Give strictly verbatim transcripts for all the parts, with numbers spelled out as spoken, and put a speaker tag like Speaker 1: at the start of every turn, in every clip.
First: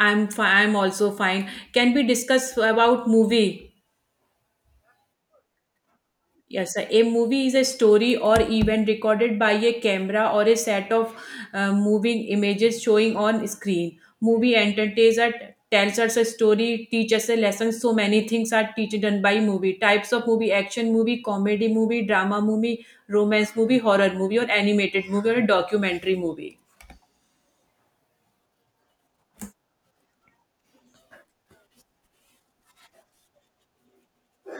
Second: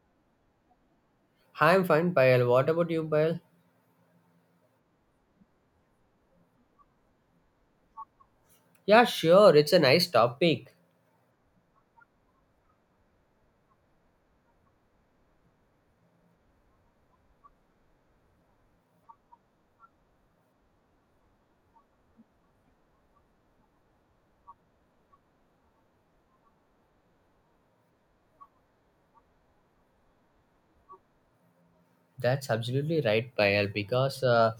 Speaker 1: I'm fine. I'm also fine.
Speaker 2: I'm
Speaker 1: Can we
Speaker 2: fine, Payal.
Speaker 1: discuss
Speaker 2: What about you,
Speaker 1: about
Speaker 2: Payal?
Speaker 1: movie? Yes, sir. A movie is a story or event
Speaker 2: Yeah,
Speaker 1: recorded by
Speaker 2: sure.
Speaker 1: a
Speaker 2: It's a nice
Speaker 1: camera or a
Speaker 2: topic.
Speaker 1: set of uh, moving images showing on screen. Movie entertains us, tells us a story, teaches a lesson. So many things are teach done by movie. Types of movie: action movie, comedy movie, drama movie, romance movie, horror movie, or animated movie or a documentary movie.
Speaker 2: That's absolutely right, Payal. Because uh,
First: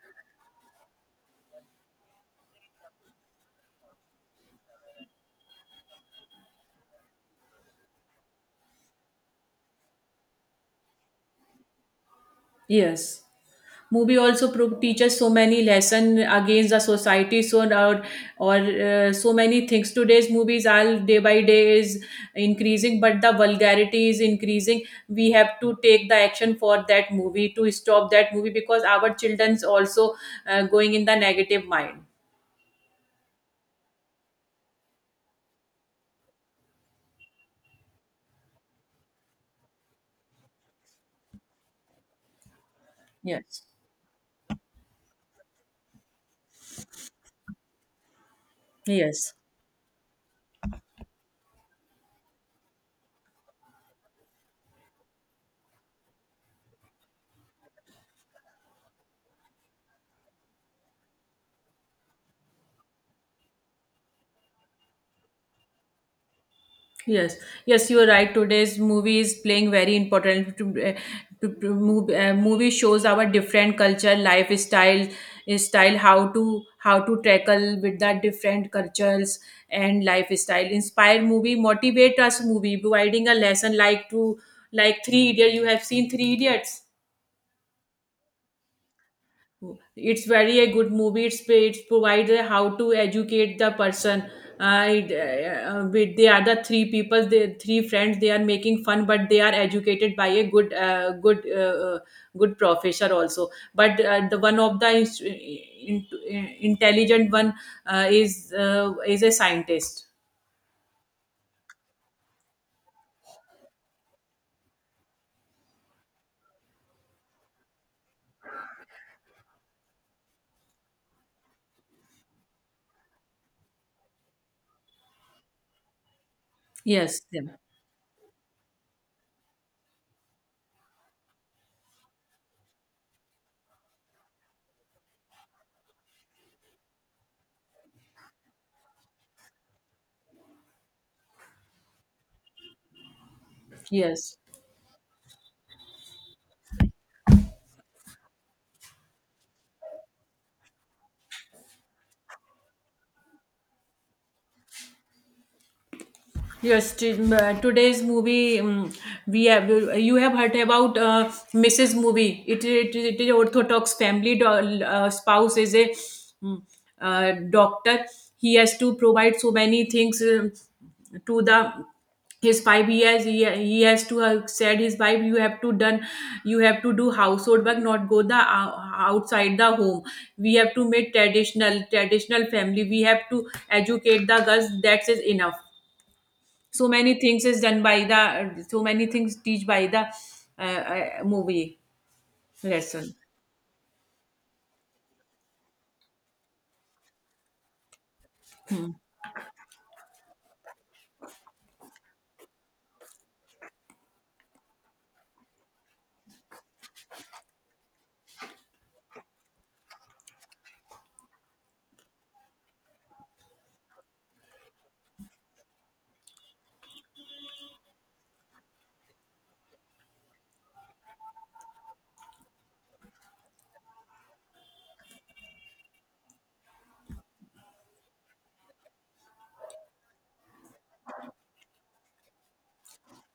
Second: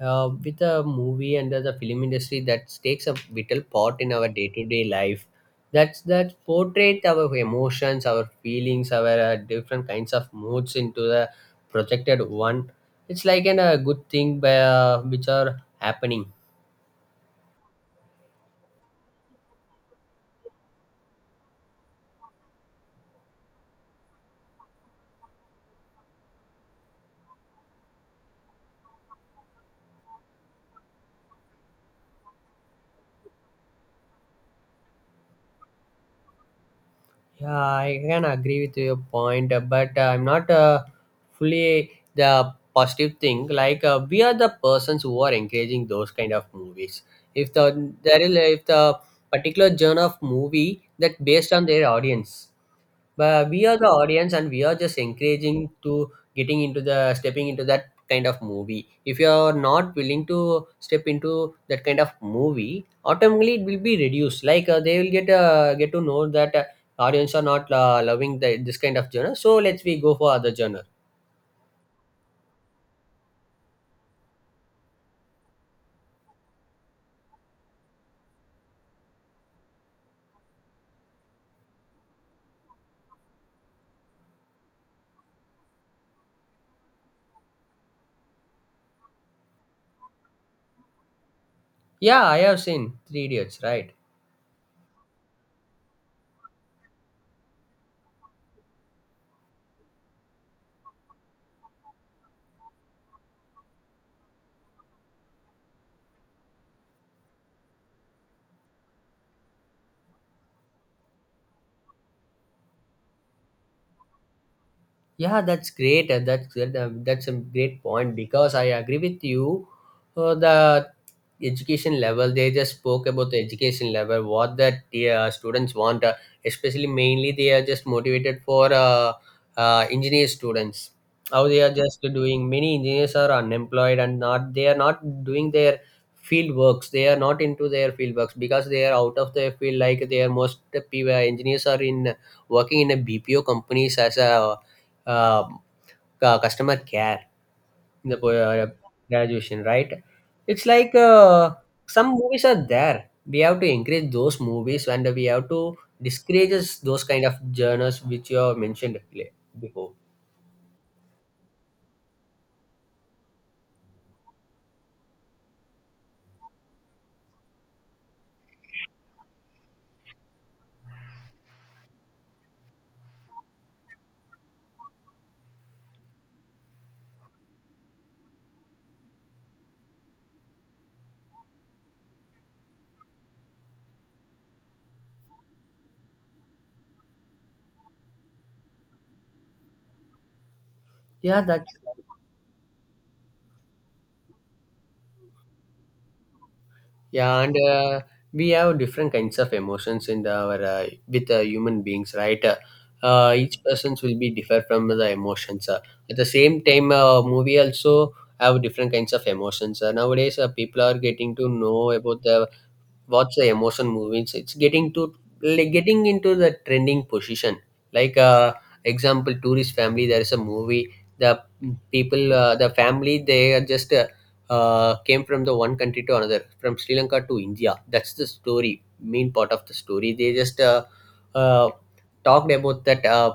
Speaker 2: uh, with the movie and the, the film industry, that takes a vital part in our day-to-day life. That's that portrait our emotions, our feelings, our uh, different kinds of moods into the projected one.
Speaker 1: Yes.
Speaker 2: It's like an, a good
Speaker 1: movie
Speaker 2: thing
Speaker 1: also
Speaker 2: by,
Speaker 1: pro-
Speaker 2: uh,
Speaker 1: teaches so
Speaker 2: which
Speaker 1: many
Speaker 2: are
Speaker 1: lesson
Speaker 2: happening.
Speaker 1: against the society so now or uh, so many things today's movies all day by day is increasing, but the vulgarity is increasing. We have to take the action for that movie, to stop that movie because our children's also uh, going in the negative mind.
Speaker 2: Yeah, I can agree with your point, uh, but uh, I'm not uh, fully the positive thing.
Speaker 1: Yes,
Speaker 2: Like uh, we are the persons who are encouraging those kind of movies. If the there is if the
Speaker 1: yes.
Speaker 2: particular genre of movie that based on their audience, but we are the audience and we are just encouraging to getting into the stepping into that kind of movie if you are not willing to step into that kind of movie automatically it will be reduced like uh, they will get uh, get to know that uh, audience
Speaker 1: Yes,
Speaker 2: are not
Speaker 1: yes,
Speaker 2: uh,
Speaker 1: you are right.
Speaker 2: loving the, this
Speaker 1: Today's
Speaker 2: kind of
Speaker 1: movie
Speaker 2: genre
Speaker 1: is
Speaker 2: so
Speaker 1: playing
Speaker 2: let's
Speaker 1: very
Speaker 2: we go for other
Speaker 1: important to,
Speaker 2: genre.
Speaker 1: uh, to, to move, uh, movie shows our different culture, lifestyle, uh, style, how to how to tackle with the different cultures and lifestyle. Inspire movie, motivate us movie, providing a lesson, like to like Three Idiots. You have seen Three Idiots, it's very a good movie it's it's
Speaker 2: Yeah,
Speaker 1: provides
Speaker 2: I
Speaker 1: a
Speaker 2: have
Speaker 1: how to
Speaker 2: seen Three
Speaker 1: educate
Speaker 2: Idiots,
Speaker 1: the
Speaker 2: right?
Speaker 1: person. Uh, it, uh, uh, with, they are the other three people, the three friends, they are making fun, but they are educated by a good uh, good uh, uh, good professor also, but uh, the one of the is- in, in- intelligent one uh, is uh, is a scientist.
Speaker 2: Yeah, that's great. Uh, That's that, uh, that's a great point because I agree with you. Uh, the education level they just spoke about the education level, what that the uh, students want. Uh, especially
Speaker 1: Yes,
Speaker 2: mainly
Speaker 1: yeah.
Speaker 2: they are just motivated for uh, uh, engineer students. How they are just doing many engineers are unemployed and not they are not doing their field works. They are not into their field works because they are out of their field. Like they are most uh, engineers are in working in a B P O companies as
Speaker 1: Yes.
Speaker 2: a um, cu- customer care in the uh, graduation, right? It's like uh, some movies are there. We have to encourage those movies and we have to discourage
Speaker 1: Yes,
Speaker 2: those
Speaker 1: t-
Speaker 2: kind
Speaker 1: m-
Speaker 2: of
Speaker 1: uh,
Speaker 2: journals
Speaker 1: today's
Speaker 2: which you have
Speaker 1: movie, um,
Speaker 2: mentioned le-
Speaker 1: we have,
Speaker 2: before.
Speaker 1: you have heard about uh, Missus Movie. It, it, it is Orthodox family do- uh, spouse is a mm, uh, doctor. He has to provide so many things, um, to the his five years. He, he has to have said his wife, you have to done, you have to do household work, not go the uh, outside the home. We have to make traditional traditional family. We have to educate the girls. That is enough, so many things is done by the, so many things teach by the uh, uh,
Speaker 2: Yeah, that
Speaker 1: movie lesson.
Speaker 2: Yeah, and uh, we have different kinds of emotions in the, our uh, with uh, human beings, right? Uh, uh, each persons will be differ from the emotions. Uh, at the same time, uh, movie also have different kinds of emotions. Uh, nowadays, uh, people are getting to know about the watch the emotion movies, it's getting to, like, getting into the trending position like uh example tourist family there is a movie, the people uh, the family they are just uh, uh, came from the one country to another, from Sri Lanka to India. That's the story, main part of the story they just uh, uh, talked about that uh,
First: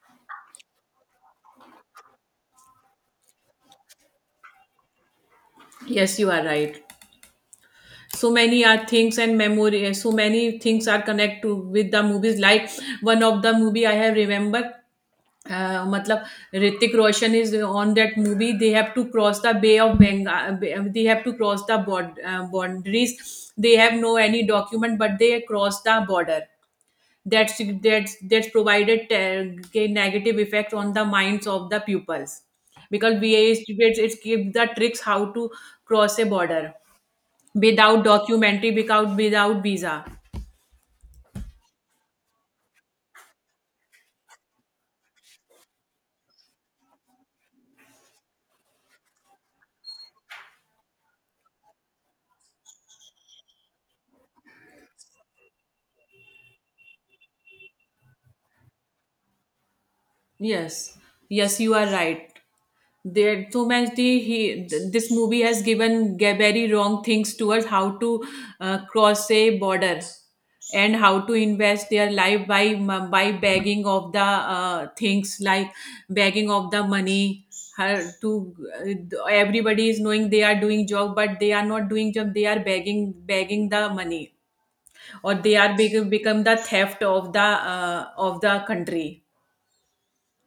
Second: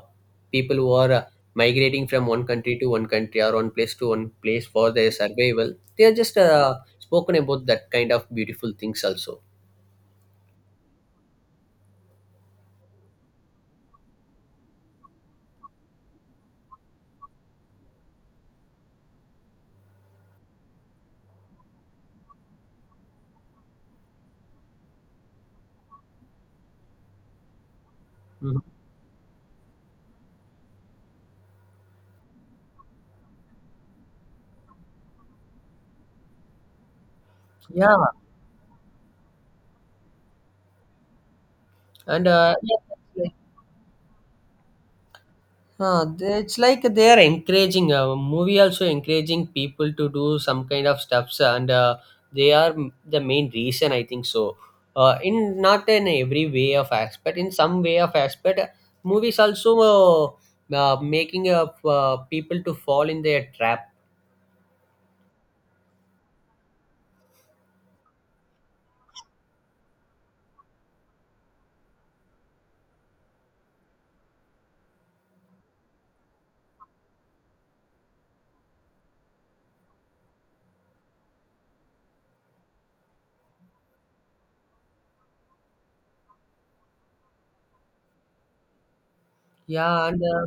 Speaker 2: people who are uh, migrating from one country to one country or one place to one place for their survival. They are
Speaker 1: Yes, you
Speaker 2: just
Speaker 1: are
Speaker 2: uh,
Speaker 1: right.
Speaker 2: spoken about that kind of
Speaker 1: So many
Speaker 2: beautiful
Speaker 1: are
Speaker 2: things
Speaker 1: things and
Speaker 2: also.
Speaker 1: memory, so many things are connect to with the movies. Like one of the movie I have remembered, uh, मतलब Hrithik Roshan is on that movie they have to cross the bay of Bengal, they have to cross the boundaries, the boundaries. They have no any document, but they cross the border. That's that's that's
Speaker 2: Mhm.
Speaker 1: provided uh, negative effect on the minds of the pupils, because V A students, it gives the tricks how to cross a border,
Speaker 2: Yeah,
Speaker 1: without documentary, without without visa.
Speaker 2: and uh, yeah, that's like- uh, they- it's like they are encouraging, uh, movie also encouraging people to do some kind of stuffs, and uh, they are m- the main reason I think so. Uh, in not in every way of aspect, in some way of aspect, uh, movies also uh,
Speaker 1: Yes,
Speaker 2: uh, making
Speaker 1: yes,
Speaker 2: uh,
Speaker 1: you are
Speaker 2: uh,
Speaker 1: right.
Speaker 2: people to fall in their
Speaker 1: There so
Speaker 2: trap.
Speaker 1: much, the he th- this movie has given ge- very wrong things towards how to uh, cross a border, and how to invest their life by m- by begging of the uh, things, like begging of the money, her to uh, everybody is knowing, they are doing job, but they are not doing job, they are begging begging the money, or they are bec- become the theft of the uh, of the country.
Speaker 2: Yeah, and uh,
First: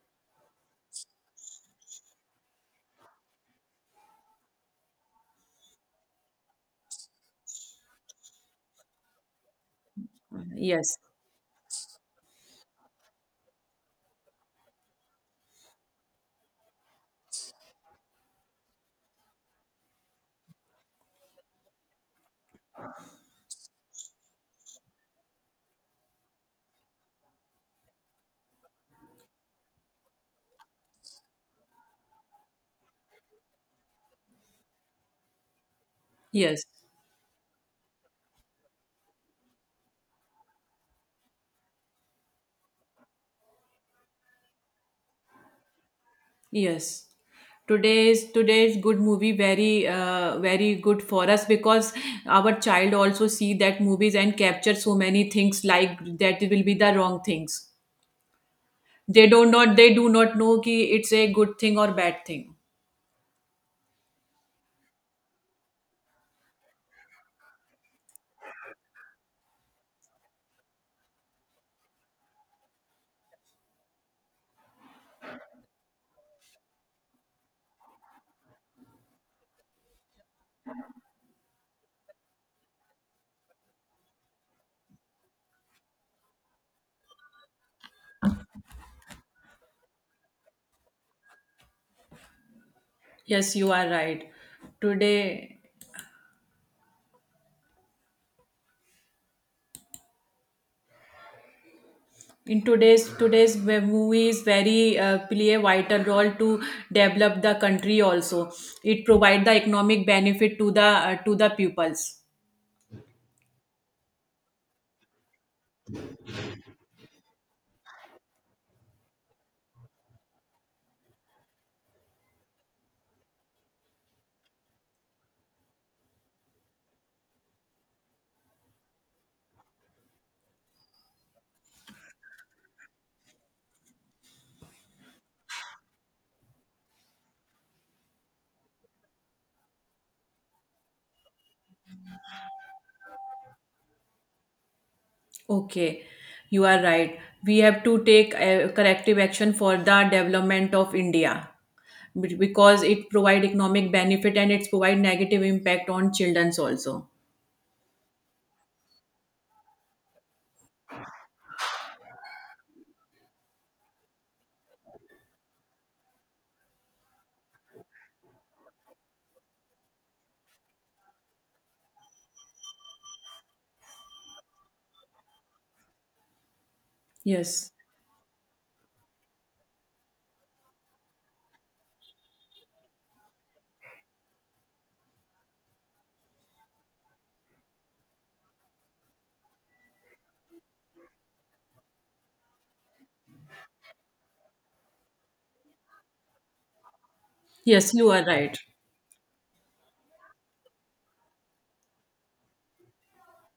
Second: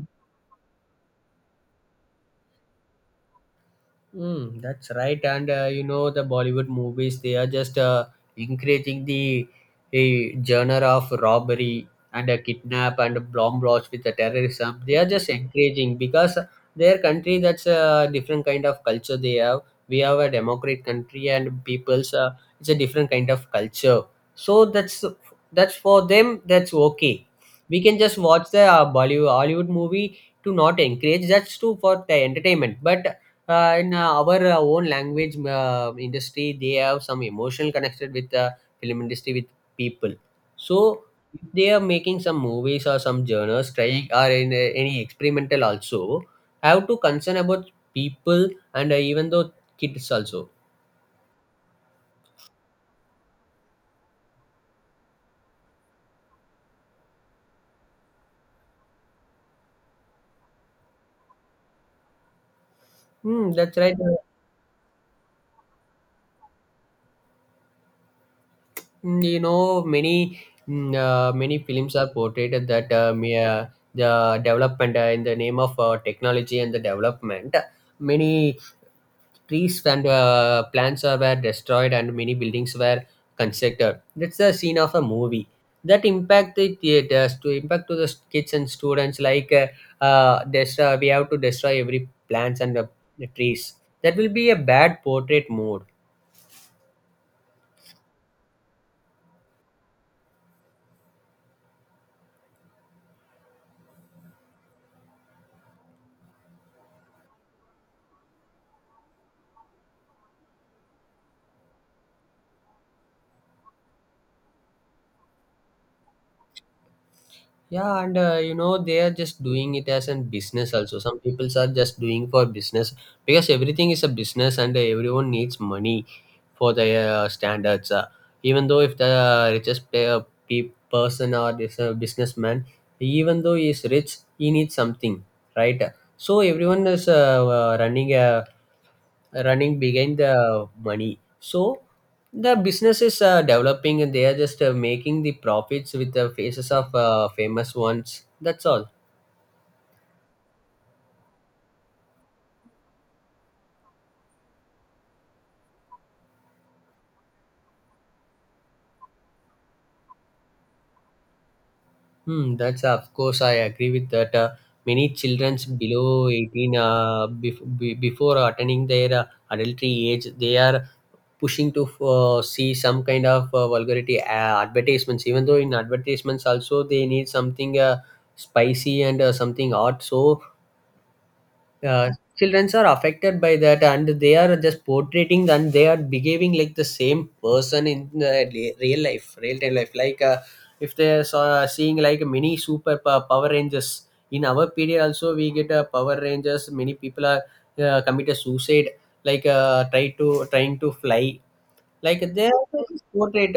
Speaker 2: Mm, that's right, and uh, you know the Bollywood movies they are just uh, encouraging the a genre
Speaker 1: Yes,
Speaker 2: of robbery and a kidnap and a bomb blast with the terrorism. They are just encouraging because their country, that's a different kind of culture they have. We have a democratic country and people's, uh, it's a different kind of culture. So that's that's for them, that's okay. We can just watch the uh, Bollywood Hollywood movie to not encourage, that's too for the entertainment, but uh, in uh, our uh, own language uh, industry
Speaker 1: yes.
Speaker 2: they have some emotional connected with the film industry with people. So if they are making some movies or some genres, trying or in uh, any experimental also, have to
Speaker 1: Yes.
Speaker 2: concern about
Speaker 1: Today's
Speaker 2: people
Speaker 1: today's
Speaker 2: and uh,
Speaker 1: good
Speaker 2: even
Speaker 1: movie
Speaker 2: though
Speaker 1: very
Speaker 2: kids
Speaker 1: uh,
Speaker 2: also.
Speaker 1: very good for us, because our child also see that movies and capture so many things like that, will be the wrong things. They do not they do not know ki it's a good thing or bad thing.
Speaker 2: Hmm, that's right. Uh, mm, you know many mm, uh, many films are portrayed that uh, may, uh, the development uh, in the name of uh, technology and the development, many trees and uh, plants uh, were destroyed and many buildings were constructed, that's the scene of a movie that impact the theaters, to impact to the kids and students like uh, uh, destroy, we have to destroy every plants and uh, the
Speaker 1: Yes, you
Speaker 2: trees.
Speaker 1: are
Speaker 2: That will
Speaker 1: right.
Speaker 2: be a bad portrait
Speaker 1: Today,
Speaker 2: mode.
Speaker 1: in today's today's web movies, very uh, play a vital role to develop the country also. It provide the economic benefit to the uh, to the pupils.
Speaker 2: Yeah, and uh, you know they are just doing it as a business also, some people are just doing for business because everything is a business and everyone needs money for their uh, standards. Uh, even though if the richest player, pe- person or is a businessman, even though he is rich, he needs something, right? So everyone is uh, uh, running a running behind the money. So the business is uh, developing and they are just uh, making the profits
Speaker 1: Okay,
Speaker 2: with the
Speaker 1: you
Speaker 2: faces
Speaker 1: are
Speaker 2: of
Speaker 1: right.
Speaker 2: uh,
Speaker 1: We
Speaker 2: famous
Speaker 1: have to
Speaker 2: ones.
Speaker 1: take
Speaker 2: That's
Speaker 1: uh,
Speaker 2: all.
Speaker 1: corrective action for the development of India, be- because it provide economic benefit, and it's provide negative impact on childrens also.
Speaker 2: Hmm, that's of course I agree with that. Uh, many childrens below eighteen, uh, bef- be- before attaining their uh, adultery age, they are pushing to uh, see some kind of uh, vulgarity uh, advertisements. Even though in advertisements also they need
Speaker 1: Yes.
Speaker 2: something uh, spicy and uh, something hot, so uh, children are affected by that and they are just portraying and they are behaving like the same person in the le- real life real time life like, uh, if they are saw- uh, seeing like mini super pow- power rangers. In our period also we get uh, power rangers, many people are
Speaker 1: Yes,
Speaker 2: uh,
Speaker 1: you are
Speaker 2: committed
Speaker 1: right.
Speaker 2: suicide like, uh, try to trying to fly like they are portrayed.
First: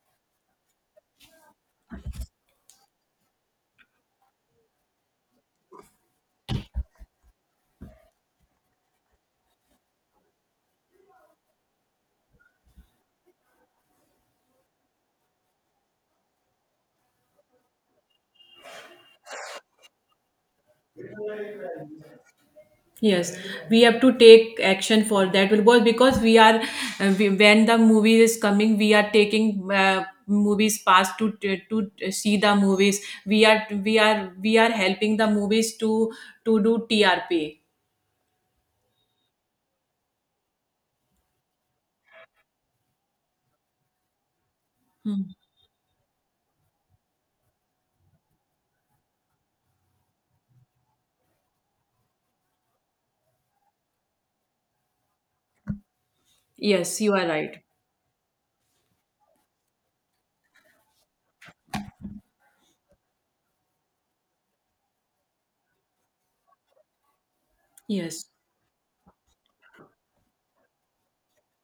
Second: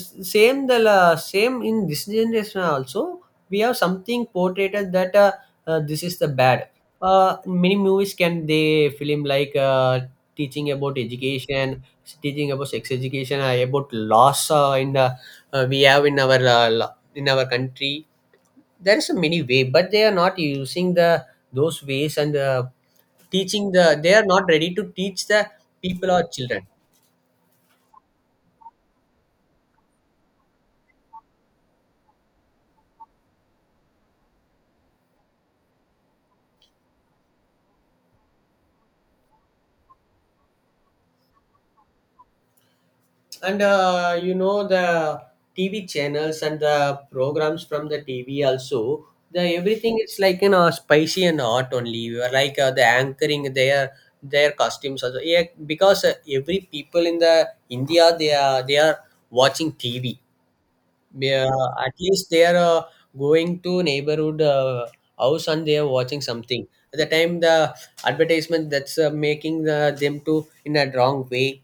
Speaker 2: S- Same the la- same in this generation also. We have something portrayed that uh, uh, this is the bad. Uh, many movies can they film like, uh, teaching about education, teaching about sex education, uh, about loss uh, in the, uh, we have in our uh, lo- in our country. There is a many way, but they are not using the those ways and uh,
Speaker 1: Yes,
Speaker 2: teaching
Speaker 1: we
Speaker 2: the.
Speaker 1: have to
Speaker 2: They are not
Speaker 1: take
Speaker 2: ready to
Speaker 1: action for
Speaker 2: teach the
Speaker 1: that, because
Speaker 2: people
Speaker 1: because
Speaker 2: or
Speaker 1: we are
Speaker 2: children.
Speaker 1: uh, we, when the movie is coming, we are taking uh, movies past to to see the movies. We are, we are we are helping the movies to to do T R P.
Speaker 2: And uh, you know the T V channels and the programs from the T V also, the everything is like, you know spicy and hot only. You are like uh, the anchoring, their their costumes also, yeah, because uh, every
Speaker 1: Yes,
Speaker 2: people
Speaker 1: you
Speaker 2: in
Speaker 1: are
Speaker 2: the
Speaker 1: right.
Speaker 2: India, they are they are watching T V, yeah, at least they are uh, going to neighborhood uh, house and they are watching something. At the time, the
Speaker 1: Yes.
Speaker 2: advertisement, that's uh, making the, them to in a wrong way.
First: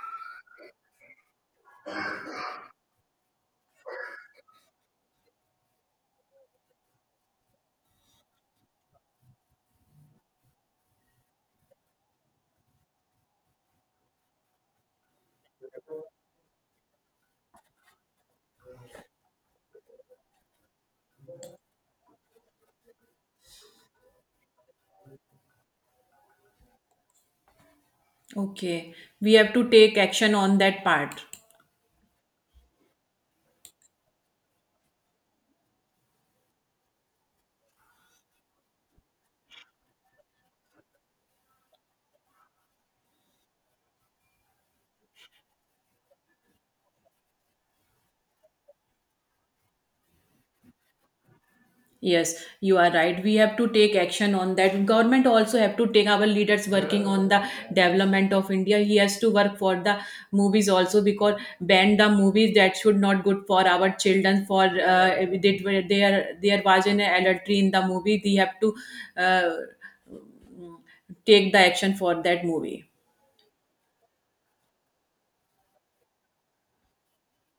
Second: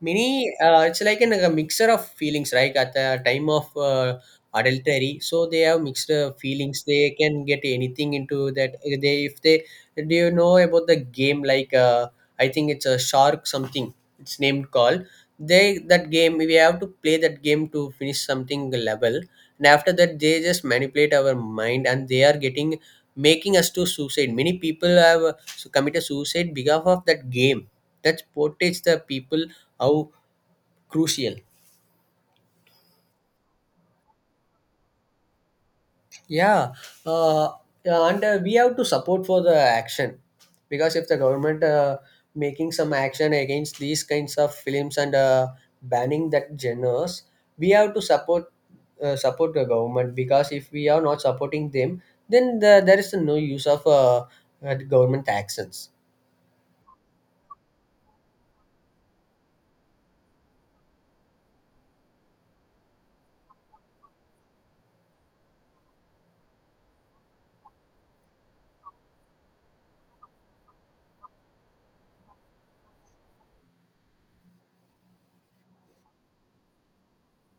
Speaker 2: Many, uh, it's like an, a mixture of feelings, right? At the time of uh, adultery, so they have mixed uh, feelings. They can get anything into that. Uh, They, if they, do you know about the game? Like, uh, I think it's a shark something. It's named call. They that game, we have to play that game to finish something level, and after that they just manipulate our mind, and they are getting making us to suicide. Many people have uh, committed suicide because of that game, that portrays
Speaker 1: Okay.
Speaker 2: the
Speaker 1: We
Speaker 2: people
Speaker 1: have to take
Speaker 2: how
Speaker 1: action on that part.
Speaker 2: crucial. Yeah, uh, yeah, and uh, we have to support for the action, because if the government uh, making some action against these kinds of films and uh, banning that genres, we have to support uh, support the government, because if we are not supporting them,
Speaker 1: Yes,
Speaker 2: then
Speaker 1: you
Speaker 2: the,
Speaker 1: are
Speaker 2: there is
Speaker 1: right.
Speaker 2: no
Speaker 1: We have
Speaker 2: use
Speaker 1: to
Speaker 2: of
Speaker 1: take
Speaker 2: uh,
Speaker 1: action on
Speaker 2: uh,
Speaker 1: that. Government
Speaker 2: government
Speaker 1: also have to
Speaker 2: actions.
Speaker 1: take, our leaders working on the development of India. He has to work for the movies also, because ban the movies that should not good for our children. For uh, they, there there was an adultery in the movie. They have to uh, take the action for that movie.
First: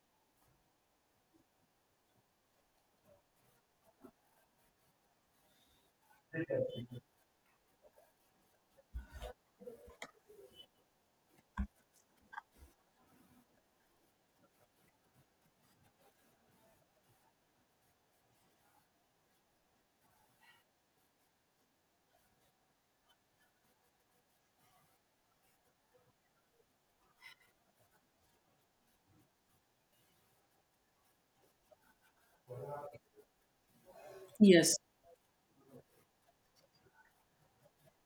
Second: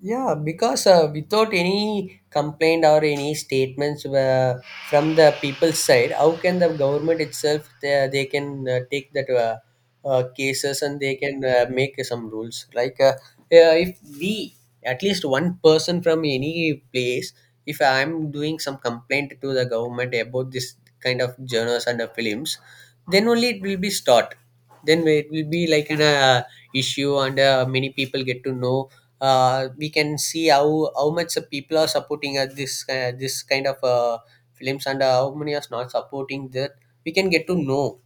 Speaker 2: Yeah, because uh, without any complaint or any statements uh, from the people's side, how can the government itself, they, they can uh, take that uh, uh, cases and they can uh, make some rules? Like uh, uh, if we, at least one person from any place, if I am doing some complaint to the government about this kind of journals and uh, films, then only it will be start. Then it will be like an uh, issue and uh, many people get to know, uh, we can see how how much the people are supporting uh, this uh, this kind of uh,
Speaker 1: Yes.
Speaker 2: films and uh, how many are not supporting that, we can get to know.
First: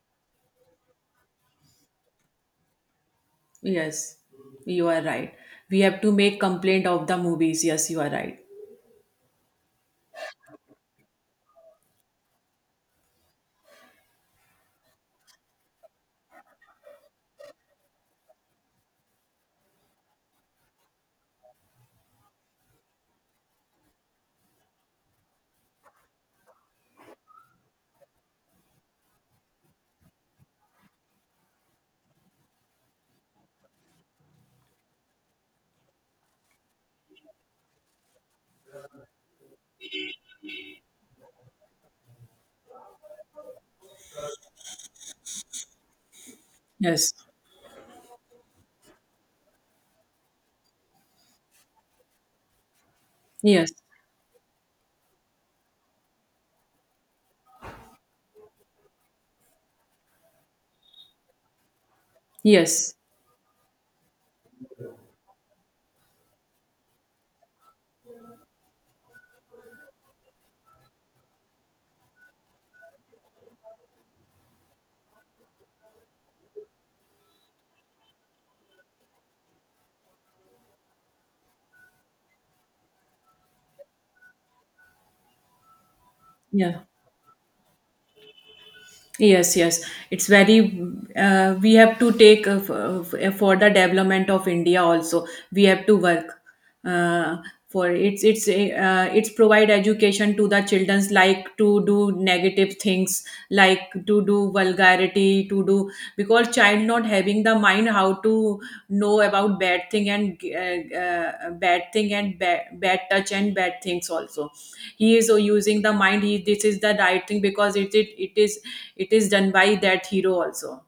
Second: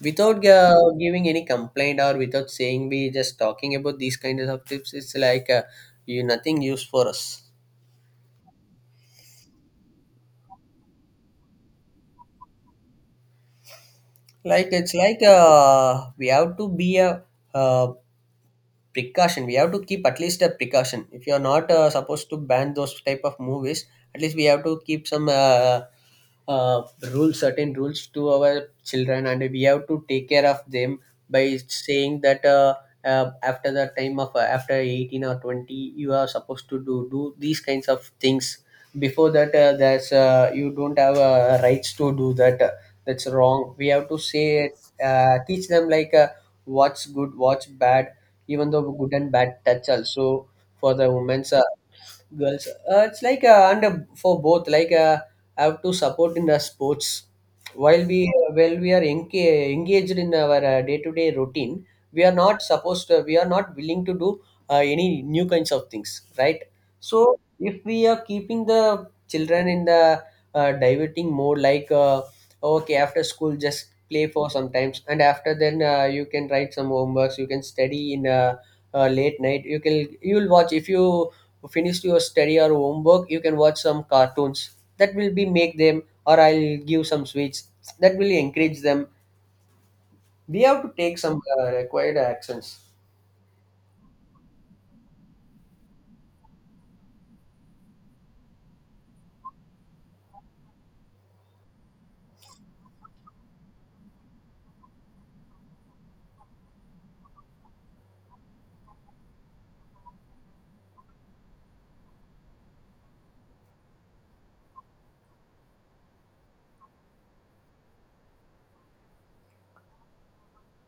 Speaker 2: Without uh, giving any complaint or without saying, we just talking about these
Speaker 1: Yes,
Speaker 2: kinds of
Speaker 1: you
Speaker 2: tips,
Speaker 1: are
Speaker 2: it's
Speaker 1: right.
Speaker 2: like uh,
Speaker 1: We have to
Speaker 2: you
Speaker 1: make
Speaker 2: nothing use
Speaker 1: complaint
Speaker 2: for
Speaker 1: of the
Speaker 2: us.
Speaker 1: movies. Yes, you are right.
Speaker 2: Like, it's like uh, we have to be a uh, precaution, we have to keep at least a precaution. If you are not uh, supposed to ban those type of movies, at least we have to keep some uh, uh, rules, certain rules to our children, and we have to take care of them by saying that, uh, uh, after the time of, uh, after eighteen or twenty you are supposed to do do these kinds of things. Before that, uh, there's uh, you don't have uh, rights to do that, that's wrong, we have to say, uh, teach them like, uh, what's
Speaker 1: Yes,
Speaker 2: good, what's bad, even though good and bad touch also, for the women's uh, girls, uh, it's like
Speaker 1: yes,
Speaker 2: uh, and uh, for both like, uh, have to support in the sports. While we uh, while we are enca- engaged in our uh, day-to-day routine, we are not
Speaker 1: yes,
Speaker 2: supposed to, we are not willing to do uh, any new kinds of things, right? So if we are keeping the children in the uh, diverting mode like, uh, okay, after school just play for sometimes, and after then uh, you can write some homeworks, you can study in, uh, uh, late night you can you'll watch. If you finish your study or homework, you can watch some cartoons, that will be make them, or I'll
Speaker 1: yeah,
Speaker 2: give some sweets, that will encourage them.
Speaker 1: yes, yes. It's
Speaker 2: We
Speaker 1: very.
Speaker 2: have to take some
Speaker 1: Uh,
Speaker 2: uh,
Speaker 1: we have to
Speaker 2: required
Speaker 1: take uh, f-
Speaker 2: actions.
Speaker 1: uh, f- for the development of India also. We have to work uh, for, it's it's uh, it's provide education to the childrens, like to do negative things, like to do vulgar, to do, because child not having the mind how to know about bad thing, and uh, uh, bad thing and bad, bad touch and bad things also. He is so using the mind, he, this is the right thing, because it, it it is, it is done by that hero also.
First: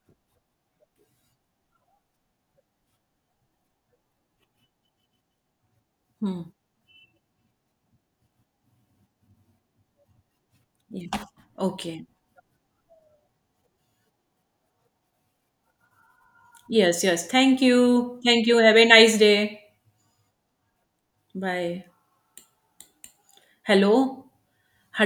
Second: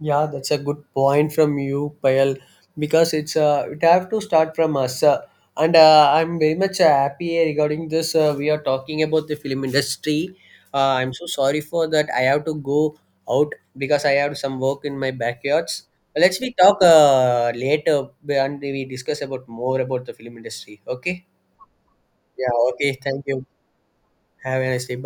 Speaker 2: Yeah, that's a good point from you, Payal, because it's uh, it have to start from us, uh, and uh, I'm
Speaker 1: Hmm.
Speaker 2: very much uh, happy regarding this. Uh, we are talking about the film industry. Uh,
Speaker 1: Yeah.
Speaker 2: I'm so sorry for
Speaker 1: Okay.
Speaker 2: that. I have to go out because I have some work in my backyards. Let's we talk
Speaker 1: Yes, yes,
Speaker 2: uh,
Speaker 1: thank
Speaker 2: later
Speaker 1: you, thank you,
Speaker 2: and
Speaker 1: have
Speaker 2: we
Speaker 1: a nice
Speaker 2: discuss about
Speaker 1: day.
Speaker 2: more about the film industry. Okay.
Speaker 1: Bye.
Speaker 2: Yeah. Okay. Thank you.
Speaker 1: Hello.
Speaker 2: Have a nice day. Bye